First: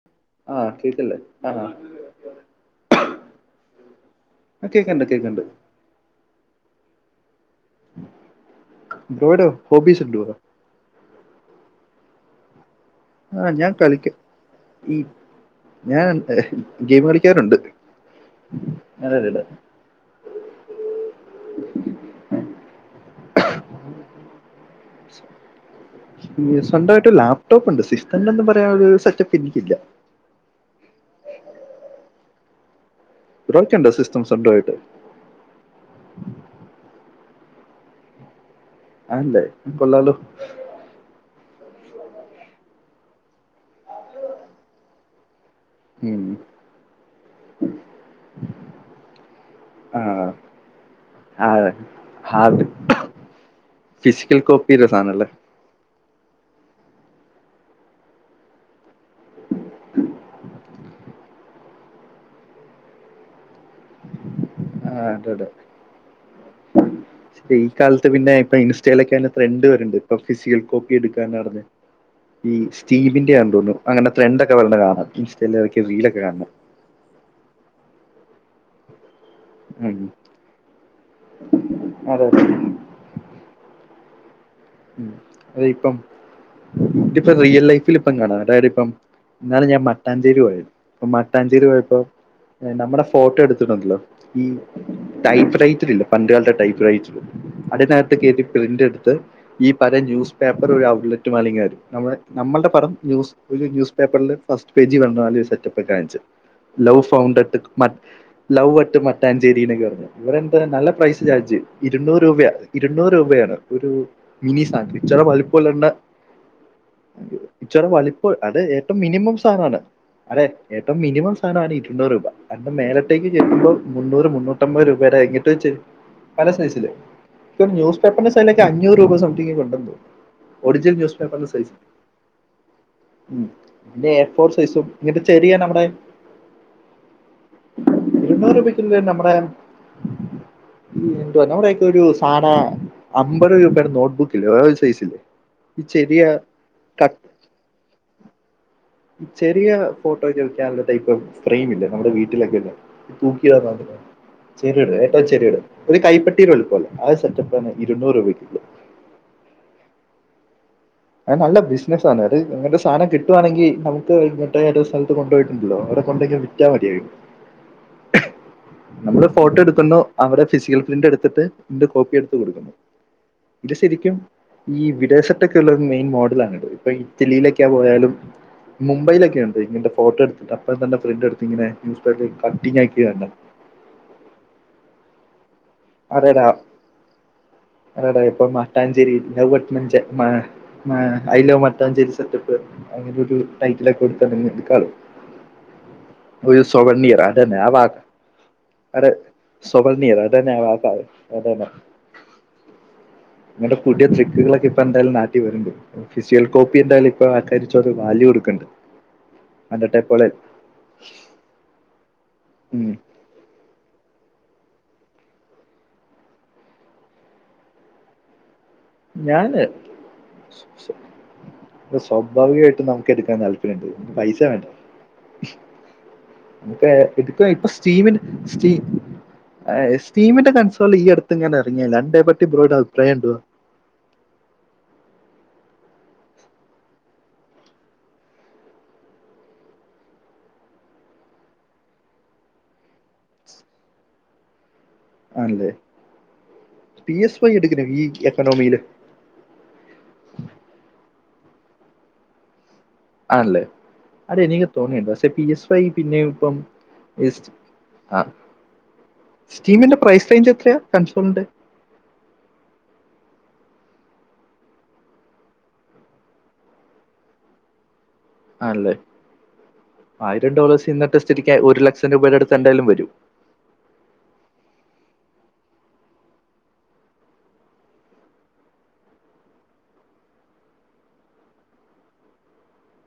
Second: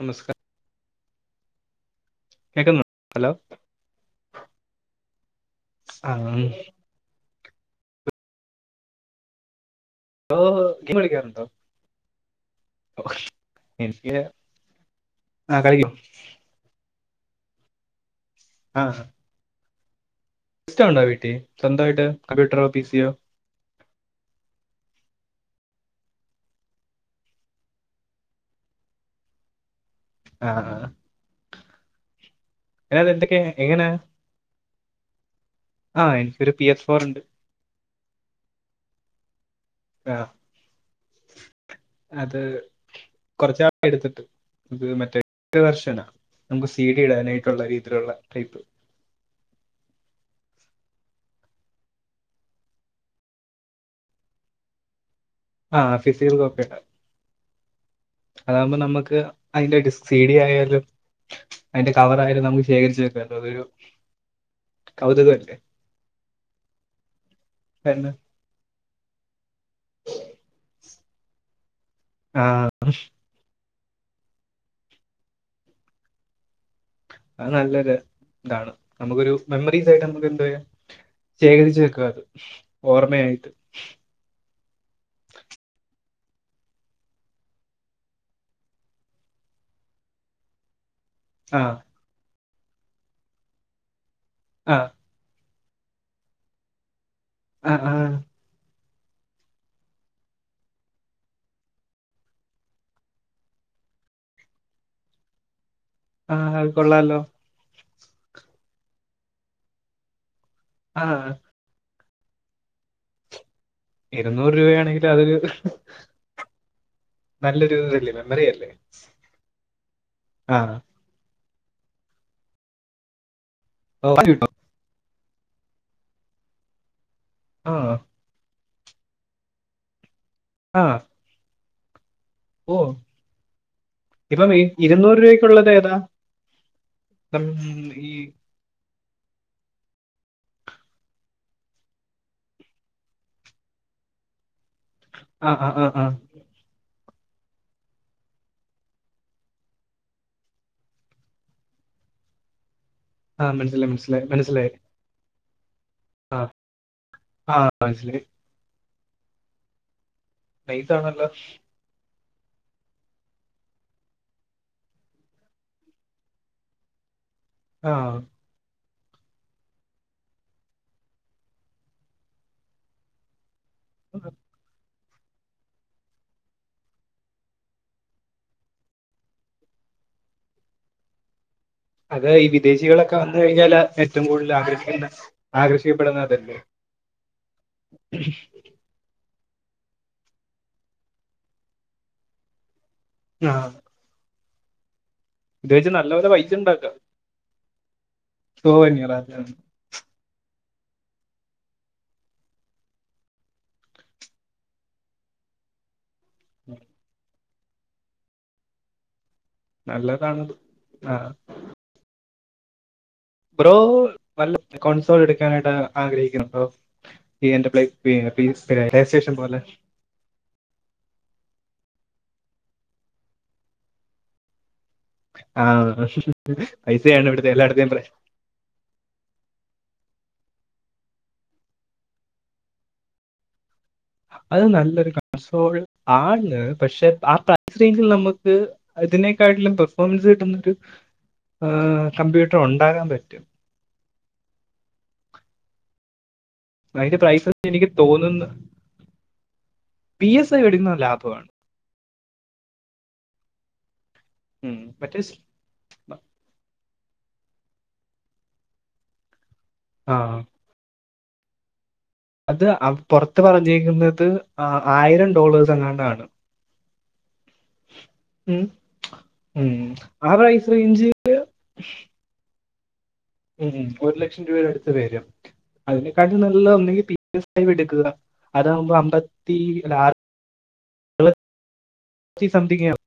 നമസ്കാര ആഹ് കേക്ക് ല്ലേ കേക്കുന്നു ഹലോ ആ കേക്കണ്ട് കേക്കണ്ട് ആ ഉം ബ്രോയിടോ [unintelligible] ബ്രോ ഗെയിം കളിക്കാറുണ്ടോ ആഹ് ഞാൻ കളിക്ക എനിക്ക് ഈ ആ കളിക്കും ഞൻ ഗെയിം കളിക്കാറുണ്ട് ആഹ് അതല്ലിത് സിസ്റ്റം ഉണ്ട വീട്ടി സ്വന്തമായിട്ട് കമ്പ്യൂട്ടറോ പി സിയോ [inaudible] സ്വന്തായിട്ട് ലാപ്ടോപ്പ് ണ്ട് സിസ്റ്റമെന്ന് പറയാൻ ഒരു സെറ്റപ്പ് എനിക്കില്ല. ആഹ് വേറെ എന്തൊക്കെയ എങ്ങനാ? ബ്രോയ്ക്കുണ്ടോ സിസ്റ്റം സ്വന്തമായിട്ട് ആഹ് എനിക്കൊരു പി എഫ് ഫോർ ണ്ട്. അഹല്ലേ കൊള്ളാല്ലോ. ആ അത് കൊറച്ചാ എടുത്തിട്ട് ഇത് മറ്റേ വർശന ഉം നമുക്ക് സീ ഡി ഇടാനായിട്ടുള്ള [unintelligible] ടൈപ്പ്. ആഹ് ആഹ് അതെ ഹാർഡ് ഫിസിക്കൽ കോപ്പി സാണല്ലേ? ആഹ് ഫിസിക്കൽ കോപ്പിട്ടാ അതാകുമ്പോ നമ്മക്ക് അയിൻ്റെ ടിസ് സി ഡി ആയാലും. അയിന്റെ കവറായാലും നമുക്ക് ശേഖരിച്ചു വെക്കാല്ലോ അതൊരു ആഹ് അതെ അതെ കൗതുകമല്ലേ ഈ കാലത്ത് കാരണം പിന്നെ ഇപ്പ ഇൻ ചെലക്കാല്ലോ ഫ്രണ്ട് വര്ണ്ട് ഇപ്പോ ഫിസിയൽ കോപ്പി എടുക്കാനാർഞ്ഞ്. ആ ഈ സ്റ്റീബിന്റെ ആ തോന്നുന്നു അങ്ങനെ ത്രെൻഡ ഒക്കെ വര്ന്ന കാണാം ഇൻസ്റ്റലേ റീലൊക്കെ കാണണം. അത് നല്ലൊര് താണ് നമ്മക്കൊരു മെമ്മറീസ് ഉം ആയിട്ട് നമുക്ക് എന്താ ശേഖരിച്ച് അതെ വെക്കാല്ലോ അതെ ഓർമ്മയായിട്ട്. ഉം അതിപ്പം ഇതിപ്പ റിയൽ ലൈഫിൽ ഇപ്പം കാണാം അതായത് ഇപ്പം ഇന്നാള് ഞാൻ മട്ടാഞ്ചേരി പോയാരുന്നു. പ്പ ആ മട്ടാഞ്ചേരി പോയപ്പോ നമ്മുടെ ഫോട്ടോ എടുത്തിട്ടുണ്ടല്ലോ ഈ ആ ടൈപ്പ് റൈറ്റർ ഇല്ലെ പണ്ട് കാലത്തെ ടൈപ്പ് റൈറ്റർ ആ ആ അതിനകത്ത് കേറ്റി പ്രിന്റ് എട്ത്ത് ഈ പര ന്യൂസ് പേപ്പർ വഴി ഒരു ഔട്ട്ലെറ്റ് മാലെ ങ്ങരും. നമ്മടെ നമ്മൾടെ പടം ന്യൂസ് ഒരു ന്യൂസ് പേപ്പർല് ഫസ്റ്റ് പേജ് [unintelligible] സെറ്റപ്പ്. കാൺച്ച് ആ അത് ലൗവ് കൊള്ളാലോ ഫൗണ്ട്ട്ട് മ ലൗ അറ്റ് മട്ടാഞ്ചേരി എന്നൊക്കെ ർഞ്ഞു. ഇവരെന്ത നല്ല ആ പ്രൈസ് ചാർജ് ഇരുന്നൂറ് രൂപയ ഇരുന്നൂറ് രൂപയാണ് ഒരു ഇരുന്നൂറ് മിനി സാൻ രൂപയാണെങ്കിൽ ഇച്ചറ അതൊരു വലിപ്പോള്ളണ്ട നല്ലൊരു ഇച്ചടെ ഇതല്ലേ വലിപ്പ് മെമ്മറി അത് അല്ലേ ഏറ്റവും മിനിമം സാനാണ് അതെ ആ ഏറ്റ മിനിമം സാനാണ് ഇരുന്നൂറ് രൂപ [unintelligible] മേലത്തേക്ക് ചെല്ലുമ്പോ ഓ അത് മുന്നൂറ്, കിട്ടും മുന്നൂ എമ്പത് രൂപടെ അയിഞ്ഞിട്ട് ചെ പല സൈസില് ഒരു ആ ന്യൂസ് പേപ്പറിന്റെ സൈഡിലെക്കെ അ അഞ്ഞൂറ് രൂപ സംതിങ് കണ്ടോ തോ ആ ഒട്ജൽ ന്യൂസ് പേപ്പറിന്റെ സൈസ് ഓ ഉം ന്റെ എ ഫോർ ഇപ്പം ഈ സൈസും ഇരുന്നൂറ് ഇങ്ങട്ട് ചെരിയ അഒടെ തം ഈ നമ്മടെ ഈ എന്ത്വാ നമ്മുടെക്കെ ഒരു സാദാ അമ്പറ് രൂ നോട്ട് ബുക്കില്ലേ [unintelligible] സൈസില്ലേ. ആഹ് ആഹ് ഈ ആഹ് ആഹ് ചെറിയ ക ചെറിയ ഫോട്ടോ വെക്കാനുള്ള ടൈപ്പ് ഫ്രെയിം ഇല്ലേ നമ്മുടെ വീട്ടിലൊക്കെല്ല. ആ മനസ്സിലായി [unintelligible] മനസ്സിലായി മനസ്സിലായി ചെറിയട ഏറ്റോ ചെറിയട ഒരു ആ കൈപ്പട്ടീടെ ളുപ്പല്ലേ അത് ആ സെറ്റപ്പന്നെ ഇരുന്നൂറ് മനസ്സിലായി രൂപയ്ക്ക് നൈസാണ അത് നല്ല ബിസ് സാനാ അത് അങ്ങൻത്ത സാനം കിട്ടുവാണങ്കി നമുക്ക് മുട്ടേറ്റ ഒരു സ്ഥലത്ത് കൊണ്ടോയിട്ടുണ്ടല്ലോ അവടെ കൊണ്ടെങ്കി വിറ്റാ മതി അഹ്. ആഹ് നമ്മള് ഫോട്ടോ എടുക്കുന്നു അവടെ ഫിസിയൽ പ്രിന്റ് എട്ത്തിട്ട് ന്റെ കോപ്പി എട്ത്ത് കൊടുക്കുന്നു. ഇത് ശരിക്കും ഈ വിദേശ ത് മെയിൻ മോഡൽ ആണിത് ഇപ്പൊ ഇറ്റലിയിലൊക്കെയ പോയാലും മുംബൈലൊക്കെ ണ്ട് ഇങ്ങൻത്തെ ഫോട്ടോ എട്ത്തിട്ട് അപ്പ തന്നെ പ്രിന്റ് എടുത്ത് ഇങ്ങനെ ന്യൂസ് അതേ പേപ്പറിൽ ഈ കട്ടിങ് ആക്കി വിദേശികളൊക്കെ കണ്ടു വന്ന് കഴിഞ്ഞാൽ ഏറ്റവും കൂടുതൽ ആഗ്രഹികുന്ന ആകർഷി ഇബടെ ആരാടാ നടക്കും. ഞ്ചേരി [unintelligible] അങ്ങനൊരു ആ ടൈറ്റിലൊക്കെ ഇത് വെച്ച് നല്ലപോലെ [unintelligible] പൈസ ഒരു ഉണ്ടാക്കാം സോവർണിയർ അതന്നെ ആ വാക്ക് സുഖം അത് തന്നെയാ [unintelligible] ആക്ക അതന്നെ [inaudible] നിങ്ങടെ പുടിയ ട്രിക്കുകളൊക്കെ ഇപ്പൊ എന്തായാലും നാട്ടി വര്ണ്ട്. ഫിസിയൽ കോപ്പി എന്തായാലും ഇപ്പൊ ആൾക്കാര് ഇച്ചൊരു വാല്യൂട്ക്കണ്ട് അന്നെട്ടെപ്പോലെ നല്ലതാണത് ആ ഉം ബ്രോ നല്ല കോൺസോഡ് എടുക്കാനായിട്ട് ആഗ്രഹിക്കുന്നുണ്ടോ ഈ എന്റെ പ്ലേറ്റ് [unintelligible] പ്ലീസ് ഞാന് സ്വാഭാവികമായിട്ട് നമുക്ക് എടുക്കാൻ താല്പര്യുണ്ട് പൈസ വേണ്ടേ ആ പൈസയാണ് ഇവിടുത്തെ [unintelligible] എല്ലായിടത്തെയും പ്രശ്നം സ്റ്റീമൻ്റ് സ്റ്റീക്ക് സ്റ്റീമിന്റെ കൺസോൾ ഈ അടുത്ത് എങ്ങാനും ഇറങ്ങിയലേ അതിനെ പറ്റി ബ്രോയുടെ അഭിപ്രായം എന്തുവാ. അത് നല്ലൊരു കൺസോൾ ആണ് പക്ഷെ ആ പ്രൈസ് റേഞ്ചിൽ നമുക്ക് അതിനേക്കാട്ടിലും പെർഫോമൻസ് കിട്ടുന്നൊരു കമ്പ്യൂട്ടർ ഉണ്ടാകാൻ പറ്റും ആണല്ലേ പി അതിന്റെ എസ് വൈ പ്രൈസ് എടുക്കുന്നു എനിക്ക് ഈ തോന്നുന്നു എക്കണോമിയില് പി എസ് ഐ എടുക്കുന്ന ലാഭമാണ് ആണല്ലേ അത് എനിക്ക് ഉം. തോന്നിയിട്ടോ മറ്റേ പക്ഷേ സ്- പി എസ് ഇപ്പം ഈ പിന്നെ ഇപ്പം ആ സ്റ്റീമിന്റെ ആ പ്രൈസ് റേഞ്ച് എത്രയാ കൺസോൺണ്ട് അത് പൊറത്ത് പറഞ്ഞേക്കുന്നത് ആയിരം ഡോളേഴ്സ് എങ്ങടോ ആണ് ഉ ആണല്ലേ ഉ ആ പ്രൈസ് റേഞ്ച് ശെരിക്ക് ഒരു ലക്ഷം രൂപയുടെ അടുത്ത് എന്തായാലും വരും ഉം ഒരു ലക്ഷം രൂപയുടെ അടുത്ത് വരും അതിനെക്കാട്ടിം നല്ല ഒന്നെകിൽ പി എസ് ഫൈവ് എടുക്കുക അതാകുമ്പോ അമ്പത്തി ആറ് ങ്ങള് സംതിങ്ങ് ആകും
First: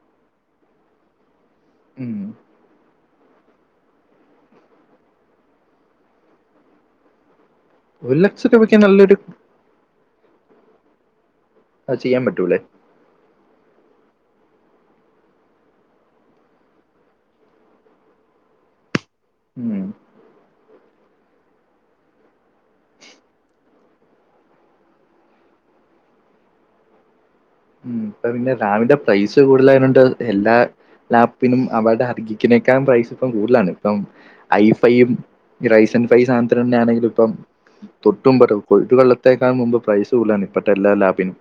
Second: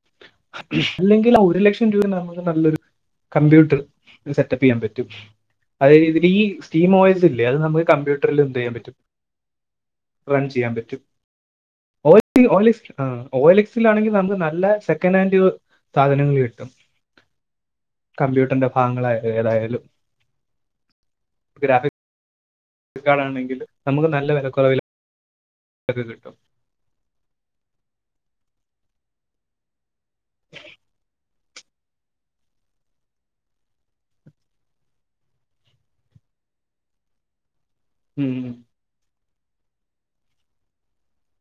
അല്ലെങ്കിൽ ഒരു ലക്ഷം രൂപ ഉം. നമുക്ക് നല്ലൊരു കമ്പ്യൂട്ടർ സെറ്റപ്പ് ചെയ്യാൻ പറ്റും അത് ഇതിൽ ഈ സ്റ്റീം ഓയിൽസ് ഇല്ലേ അത് നമുക്ക് ഒരു കമ്പ്യൂട്ടറിൽ ലക്ഷം എന്ത് ചെയ്യാൻ രൂപയ്ക്ക് പറ്റും നല്ലൊരു റൺ ചെയ്യാൻ പറ്റും അത് ഓ ചെയ്യാൻ പറ്റൂലേ ഓൽക്സ് ഓൽക്സ് ഓൽക്സിലാണെങ്കിൽ നമുക്ക് നല്ല സെക്കൻ് ഹാൻഡ് സാധനങ്ങൾ കിട്ടും കമ്പ്യൂട്ടറിന്റെ ഭാഗങ്ങളായാലും ഏതായാലും ഉം. ഗ്രാഫി ണെങ്കിൽ നമുക്ക് നല്ല വിലക്കുറവിൽ അത് കിട്ടും ഇപ്പ പിന്നെ റാമിന്റെ പ്രൈസ് കൂടുതലായോണ്ട് എല്ലാ ലാപ് പിനും അവടെ അർഹിക്കിനേക്കാ പ്രൈസ് ഇപ്പം കൂട്ലാണ് ഇപ്പം ഐ ഫൈയ്യും റൈയ്സൻ ഫൈസ് [unintelligible] ആണേലുപ്പം ഉം തൊട്ടു ഉം. [unintelligible] വെള്ളത്തേക്കാ മുമ്പ് പൈസക്കൂട്ലാണ് ഇപ്പത്തെ എല്ലാ ലാബിനും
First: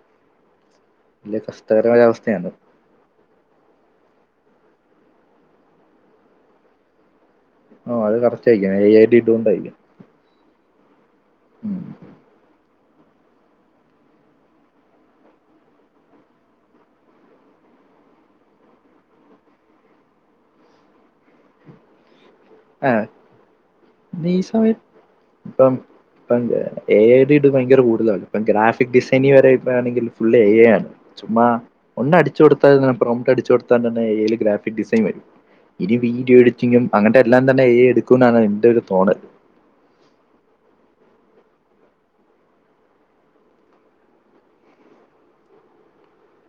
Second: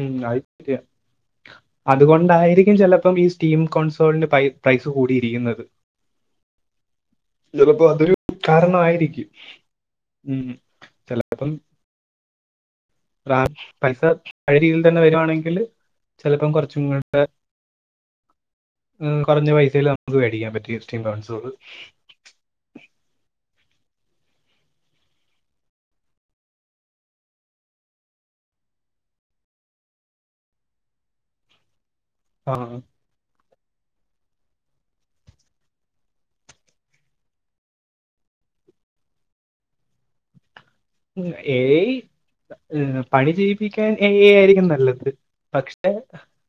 ഉം അത് ശരിയ കഷ്ടകരമായ അവസ്ഥയാണ് അതുകൊണ്ടായിരിക്കും ചിലപ്പം ഈ ടീം കോൺസോളിന്റെ പ്രൈസ് കൂടിയിരിക്കുന്നത് ചിലപ്പോ ഓ അതൊരു അത് കറക്റ്റ് ആയിരിക്കും എ ഐ ഡി കാരണയിരിക്കും ഇട്ടുകൊണ്ടായിരിക്കും ഉ ചിലപ്പം ഉം പൈസ പഴയ രീതിയിൽ തന്നെ വരുവാണെങ്കിൽ ചിലപ്പോം കൊറച്ചും ഇങ്ങട്ട് കൊറഞ്ഞ പൈസയിൽ നമുക്ക് മേടിക്കാൻ പറ്റും സ്റ്റീം കൗൺസുകള് ആഹ ഈ സമയ ഇപ്പം [unintelligible] ഭയങ്കര കൂട്തലാണ് ഇപ്പം ഗ്രാഫിക് ഡിസൈനി വരെ ഇപ്പ ആണെങ്കി ഫുള്ള് എ ഐ ആണ് ചുമ്മാ ഒന്നും അടിച്ചു കൊടുത്ത പ്രൊമ്റ്റ് അടിച്ചു കൊടുത്താതന്നെ ഏ ഐ ൽ ഗ്രാഫിക്ക് ഡിസൈൻ വരും ഇനി വീഡിയോ എഡിറ്റിംഗും അങ്ങ എല്ലാം തന്നെ ഏ എടുക്കും എന്നാണ് എന്റെറെ ഒരു തോന്ന. ഏയ് ള പണി ചെയ്യിപ്പിക്കാൻ ഏ ഇ എ ആയിരിക്കും നല്ലത് പക്ഷെ-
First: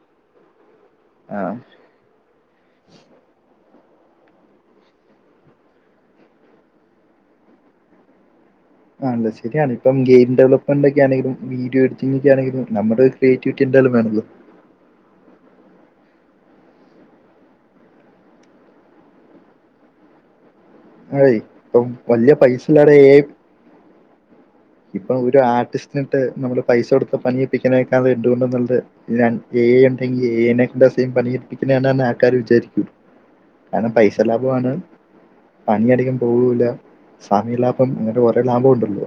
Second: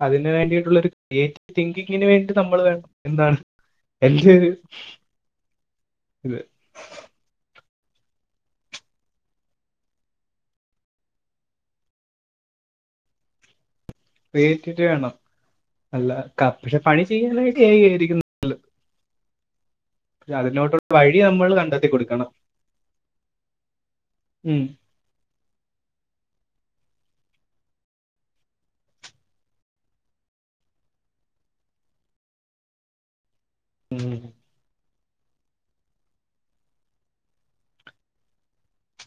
അതിന് വേണ്ടിയിട്ടുള്ള ഒരു ആ ക്രിയേറ്റ്തിങ്കിംങ്. ഇതിന് വേണ്ടിട്ട് നമ്മൾ വേണം എന്താണ് എൽജ് ഇത്- പറഞ്ഞത് ശരിാണ് ഇപ്പം ഗെയി ഡെലപ്മെനറ്റൊക്കെണേലും വീഡോ എഡിറ്റി്ങ്ങിക്കെണേലും നമ്മൾ ഡേറ്റിവിറ്റി എന്തായാലുവേണല്ലോ. ക്രീറ്റിവിറ്റി വേണം അല്ല പക്ഷെ പണി ചെയ്യാനഐഡ ആയി ആയിരിക്ക ഇതറിഞ്ഞോട്ടുള്ള ഐഡിയ അതെ നമ്മൾ ഇപ്പം കണ്ടെത്തി കൊൊടുക്കണം വലിയ പൈസ ഇല്ലാതെ ഉം. ഇപ്പൊ ഒരു ആർട്ടിസ്റ്റിനിട്ട് നമ്മള് പൈസ കൊടുത്ത പനിയെപ്പിക്കാനൊക്കെ അത് ഉണ്ടുകൊണ്ടുള്ളത് ഏ ഉണ്ടെങ്കി ഏനെന്തസം പണിരിപ്പിക്കുന്ന ആക്കാര് വിചാരിക്കൂ കാരണം പൈസ ഉം. ലാഭംമാണ് പണിയതികം പോവൂല്ല സമയ ലാഭം അങ്ങനെ ഓരോ ലാഭം ഉണ്ടല്ലോ.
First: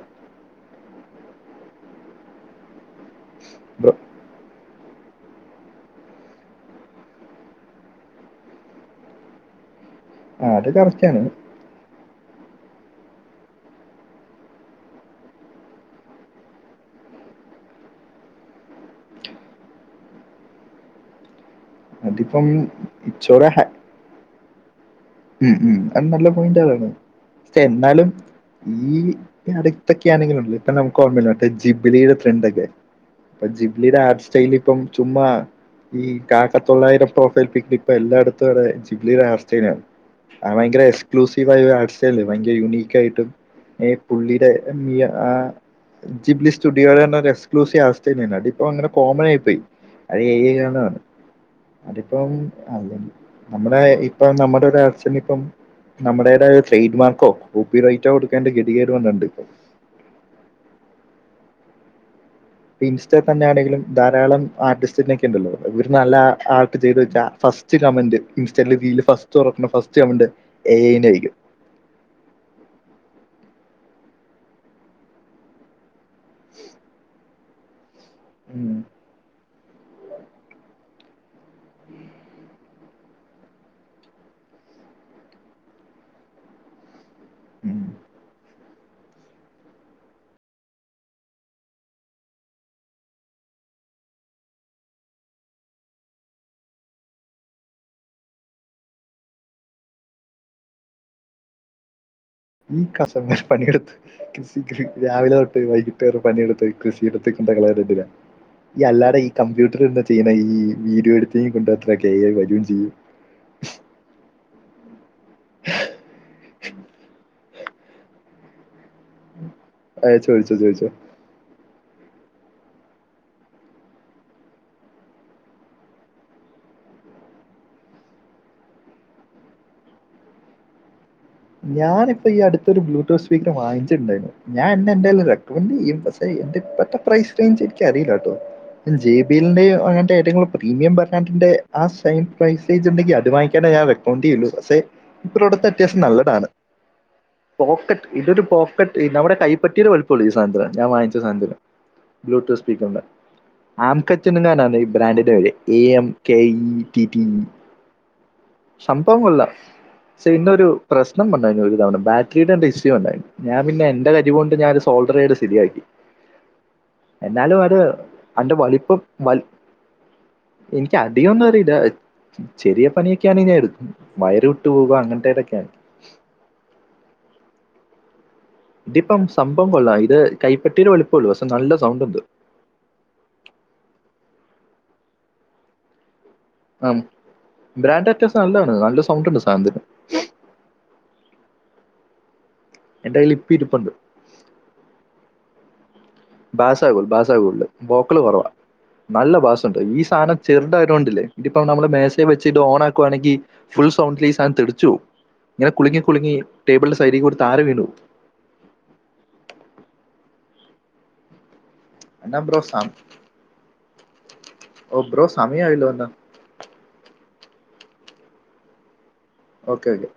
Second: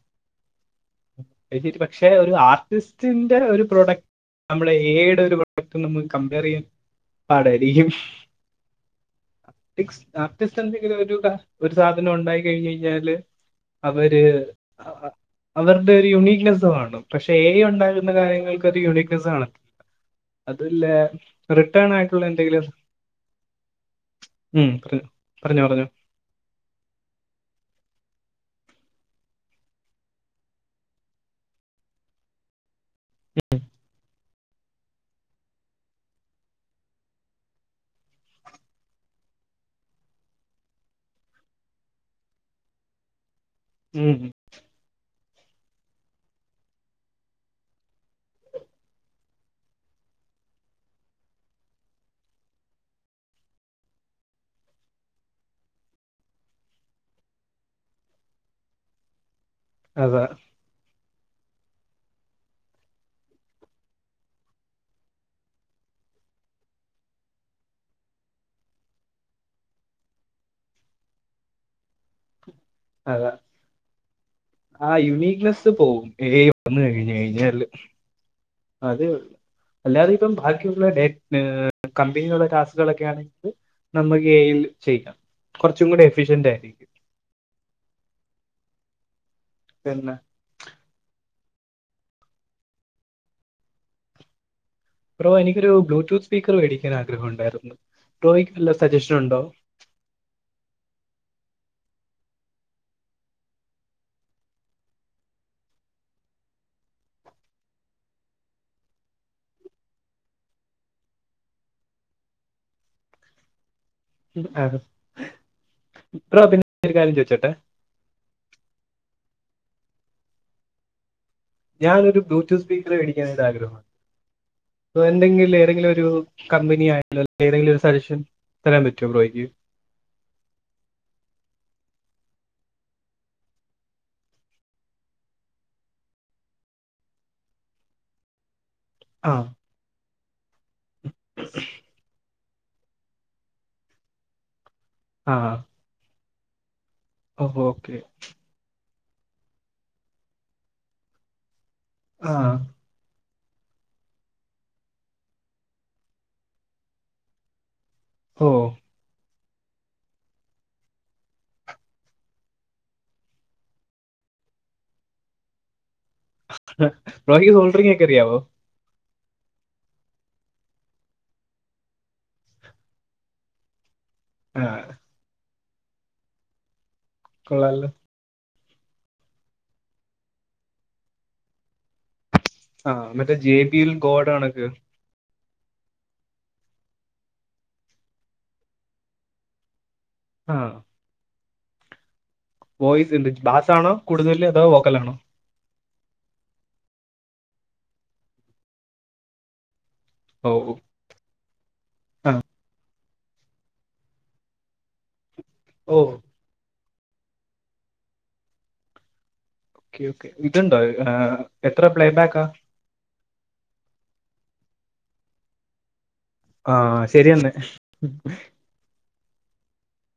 ഇതില് പക്ഷെ ഒരു ആർട്ടിസ്റ്റിന്റെ ഒരു ബ്രോ പ്രൊഡക്- നമ്മള് എ ഇടെ വർക്ക്നമ്മക് കമ്പയർ ചെയ്യാൻ പാടായിരിക്കും. ആ ആർടിസ് ആ ആർട്ടിസ്റ്റ് അത് എൻന്തെങ്കിലും ഒരു രൂപ. കറക്റ്റാണ് ഒരു സാധനം ഉണ്ടായി കഴിഞ്ഞ് കഴിഞ്ഞാല് അവര് അവർ. ഇത് ഒരു യുണീക്നെസ്സ് കാണും പക്ഷെ എ ഉണ്ടാകുന്ന കാര്യങ്ങൾക്ക് ഒരു യൂണീക്നെസ്സ് കാണാത്തില്ല അതുല്ലേ റിട്ടേൺ ആയിട്ടുള്ള അതിപ്പം എന്തെങ്കിലും. ഇറ്റ്സ് ഓർ എ ഉം ഒരു ഉം ഉം അത് നല്ല പോയിന്റ് ആണ് പക്ഷെ എന്നാലും. ഈ അടുത്തൊക്കെ ആണെങ്കിലും ഇപ്പം നമുക്ക് ഓർമ്മയില്ല ജിബിലി ടെ ട്രെൻഡ് ഒക്കെ അപ്പൊ ജിബ് ലിയുടെ ആപ്പ് സ്റ്റെയിലിപ്പം ചുമ്മാ. ഈ കാക്കതൊള്ളായിരം പ്രൊഫൈൽ പിക് ഇപ്പൊ എല്ലായിടത്തും അതെ ജിബ് ലിയുടെ ആപ് സ്റ്റയിലാണ്. ആ ഭയങ്കര എക്സ്ക്ലൂസീവ് ആയ ഒരു ആർട്സ്ല് ഭയങ്കര യുണീക്ക് ആയിട്ടും ഈ ഉം. പുള്ളിയുടെ. നി ആഹ് ജിബ് ലി സ്റ്റുഡിയോ എന്നു പറ ഒരു എക്സ്ക്ലൂസീവ് ആപ്പ്സ്റ്റൈയിലാണ് അതി ഇപ്പൊ അങ്ങനെ കോമൺ ആയിപോയി അത്‌ എ ഐ ആന്ന് കാണും അതിപ്പം അല്ലെങ്കി നമ്മുടെ ഇപ്പം നമ്മുടെ ഒര് ഇപ്പം നമ്മുടേതായ ട്രേഡ്മാർക്കോ കോപ്പിറൈറ്റോ കൊടുക്കേണ്ട ഗതികേട് വന്നിട്ടുണ്ട് ഇപ്പം അതെ. ഇപ്പൊ ഇൻസ്റ്റേതന്നെ ആണെലും ധാരാളം ആർട്ടിസ്റ്റിനൊക്കെണ്ടല്ലോ ഇവർ നല്ല ആർട്ട് ചെയ്ത് വെച്ച ഫസ്. ഫസ്റ്റ് കമന്റ് ഇൻസ്റ്റേൽ റീൽ ഫസ്റ്റ് തൊറക്കുമ്പൊ ഫസ്റ്റ് കമന്റ് എ ഐ ന്റെ ആയിരിക്കും. അതേ ആ യുണീക്നെസ്സ് പോവും ഏ ഇ വന്നു കഴിഞ്ഞാല്. ഉം അതേള്ളൂ അല്ലാതെ ഇപ്പം ബാക്കിയുള്ള ഡേ കമ്പനികളുടെ ടലാസുകളൊക്കെ. നമുക്ക് ഏഇൽചെയ്യാം കുറച്ചും കൂടി എഫിഷ്യന്റ് ആയിരിക്കും. ഉം. പിന്നെ. ബ്രോഎനിക്കൊരു ബ്ലൂടൂത്ത് സ്പീക്കർ മേടിക്കാൻ ആഗ്രഹം ഉണ്ടായിരുന്നു ബ്രോയ്ക്ക് നല്ല സജഷൻ ഉണ്ടോ ഈ കാശെന്നെ പണിെയെടുത്ത്. കൃഷി രാവിലെ തൊട്ട വൈകിട്ട് വരെ പണിയെടുത്ത് കൃഷി [unintelligible] ഈ അല്ലാടെ ഈ കമ്പ്യൂട്ടർ എന്താ ചെയ്യുന്നേ ഈ വീഡിയോ എഡിറ്റിംഗക്കൊ എ ഐ വരും ചെയ്യും. ആ ബ്രോ പിന്നെ ഒരു കാര്യം ചോയ്ച്ചോട്ടെ? അയ് ചോദിച്ചോ ചോദിച്ചോ. ഞാനൊരു ബ്ലൂടൂത്ത് സ്പീക്കർ വേടിക്കാൻ ഒരാഗ്രഹമാണ്. അ എന്തെങ്കിലും ഏതെങ്കിലും ഒരു കമ്പനി ആയിട്ടുള്ള ഏതെങ്കിലും ഒരു സജഷൻ. തരാൻ പറ്റോ ബ്രോയ്ക്ക്? ഞാനിപ്പോ ഇപ്പൊ അടുത്തൊരു ബ്ലൂടൂത്ത് സ്പീക്കർ വാങ്ങിച്ചിട്ടുണ്ടായിരുന്നു ഞാൻ അന്നെ എന്തായാലും റെക്കമെന്റ് ചെയ്യും പഷേ അയിന്റെ ഇപ്പത്തെ പ്രൈസ് റേഞ്ച് എനിക്ക് അറിയില്ലാട്ടോ. ജെ ആ ബി എലിന്റെയോ അങ്ങനത്തെ ഏറ്റവും പ്രീമിയം ബ്രാണ്ടിന്റെ ആ സൈം പ്രൈസേജ് ഉണ്ടെങ്കി അത് വാങ്ങിക്കാനെ ഞാൻ റെക്കമെണ്ട് ചെയുള്ളു പക്ഷേ ഈ ആ പ്രോഡക്റ്റ് അത്യാവശ്യം നല്ലതാണ് ഓ ഓക്കെ പോക്കറ്റ് ഇതൊരു പോ നമ്മുടെ കൈപ്പത്തീടെ വലുപ്പൊള്ളൂ ഈ സാനത്തിന് ഞാൻ വാങ്ങിച്ച സാനത്തിന് ആ ബ്ലൂടൂത്ത് സ്പീക്കറിന്റെ ആംകെറ്റ് ന്ന് ആണ്ടേ ഈ ബ്രാൻഡിന്റെ പേര് A M K E TT ഓ സംഭവം കൊള്ളാം പക്ഷേ ഇയിന് ഒരു പ്രശ്നം ഉണ്ടായിര്ന്ന് ഒരു തവണ ബാറ്ററിയുടെ ന്തൊ ഇഷ്യൂ ഉണ്ടായിരുന്നു ഞാൻ പിന്നെ എന്റെ കരി കൊണ്ട് ഞാന ഒരു സോൾഡറഡ യ്തു സ്ഥിതിയാക്കി ബ്രോയ്ക്ക് എന്നാലും ഒരു സോൾഡറിങ് ഒക്കെ അറിയാവോ അന്റെ വലിപ്പം എനിക്ക് അധികം ഒന്നും അറിയില്ല ചെറിയ പണിയൊക്കെയാണെ ഞാൻ എടുക്കും വയര് ആ വിട്ടു പോകുക അങ്ങനത്തേതൊക്കെയാണ് കൊള്ളാല്ലോ ഇതിപ്പം സംഭവം കൊള്ളാം ഇത് കൈപ്പറ്റിയിടടെ വലിപ്പമള്ളൂ പക്ഷെ നല്ല സൗണ്ട് ഉണ്ട് ആഹ മറ്റേ ജെ ബി എൽ ഗോഡണക്ക് ആ ബ്രാൻഡ് അത്യാവസം നല്ലതാണ് നല്ല സൗണ്ട് ഉണ്ട് സാനത്തിന് ആഹ വോയിസ് എന്റെ ഉണ്ട് കയ്യിൽ ഇപ്പം ബാസ് ഇരിപ്പുണ്ട് ആണോ കൂടുതല് അതോ വോക്കലാണോ ബാസ കൂ ബാസാ കൂടുതൽ വോക്കൽ കുറവാ നല്ല ബാസ്ണ്ട് ഈ സാധനം ഓ ഓ. ചെറുതായിതുകൊണ്ടില്ലേ ഇതിപ്പോ നമ്മള് മേശേൽ ആ വച്ച് ഇത് ഓണാക്കുവാണെങ്കി ഫുൾ സൗണ്ടിൽ ഈ സാധനം തെടിച്ചു പോവും. ഇങ്ങനെ ഓ കുളുങ്ങി കുളുങ്ങി ടേബിളിന്റെ സൈഡീക്കൂടെ താര വീണു. Okay okay ഇത്ണ്ടോ? ഏഹ് എത്ര പ്ലേ എന്നാ ബാക്കാ ബ്രോ സം. ഓഹ് ബ്രോ സമയമായില്ലോന്നാ ആഹ് ശരിയെന്ന് ഓക്കെ ഓക്കെ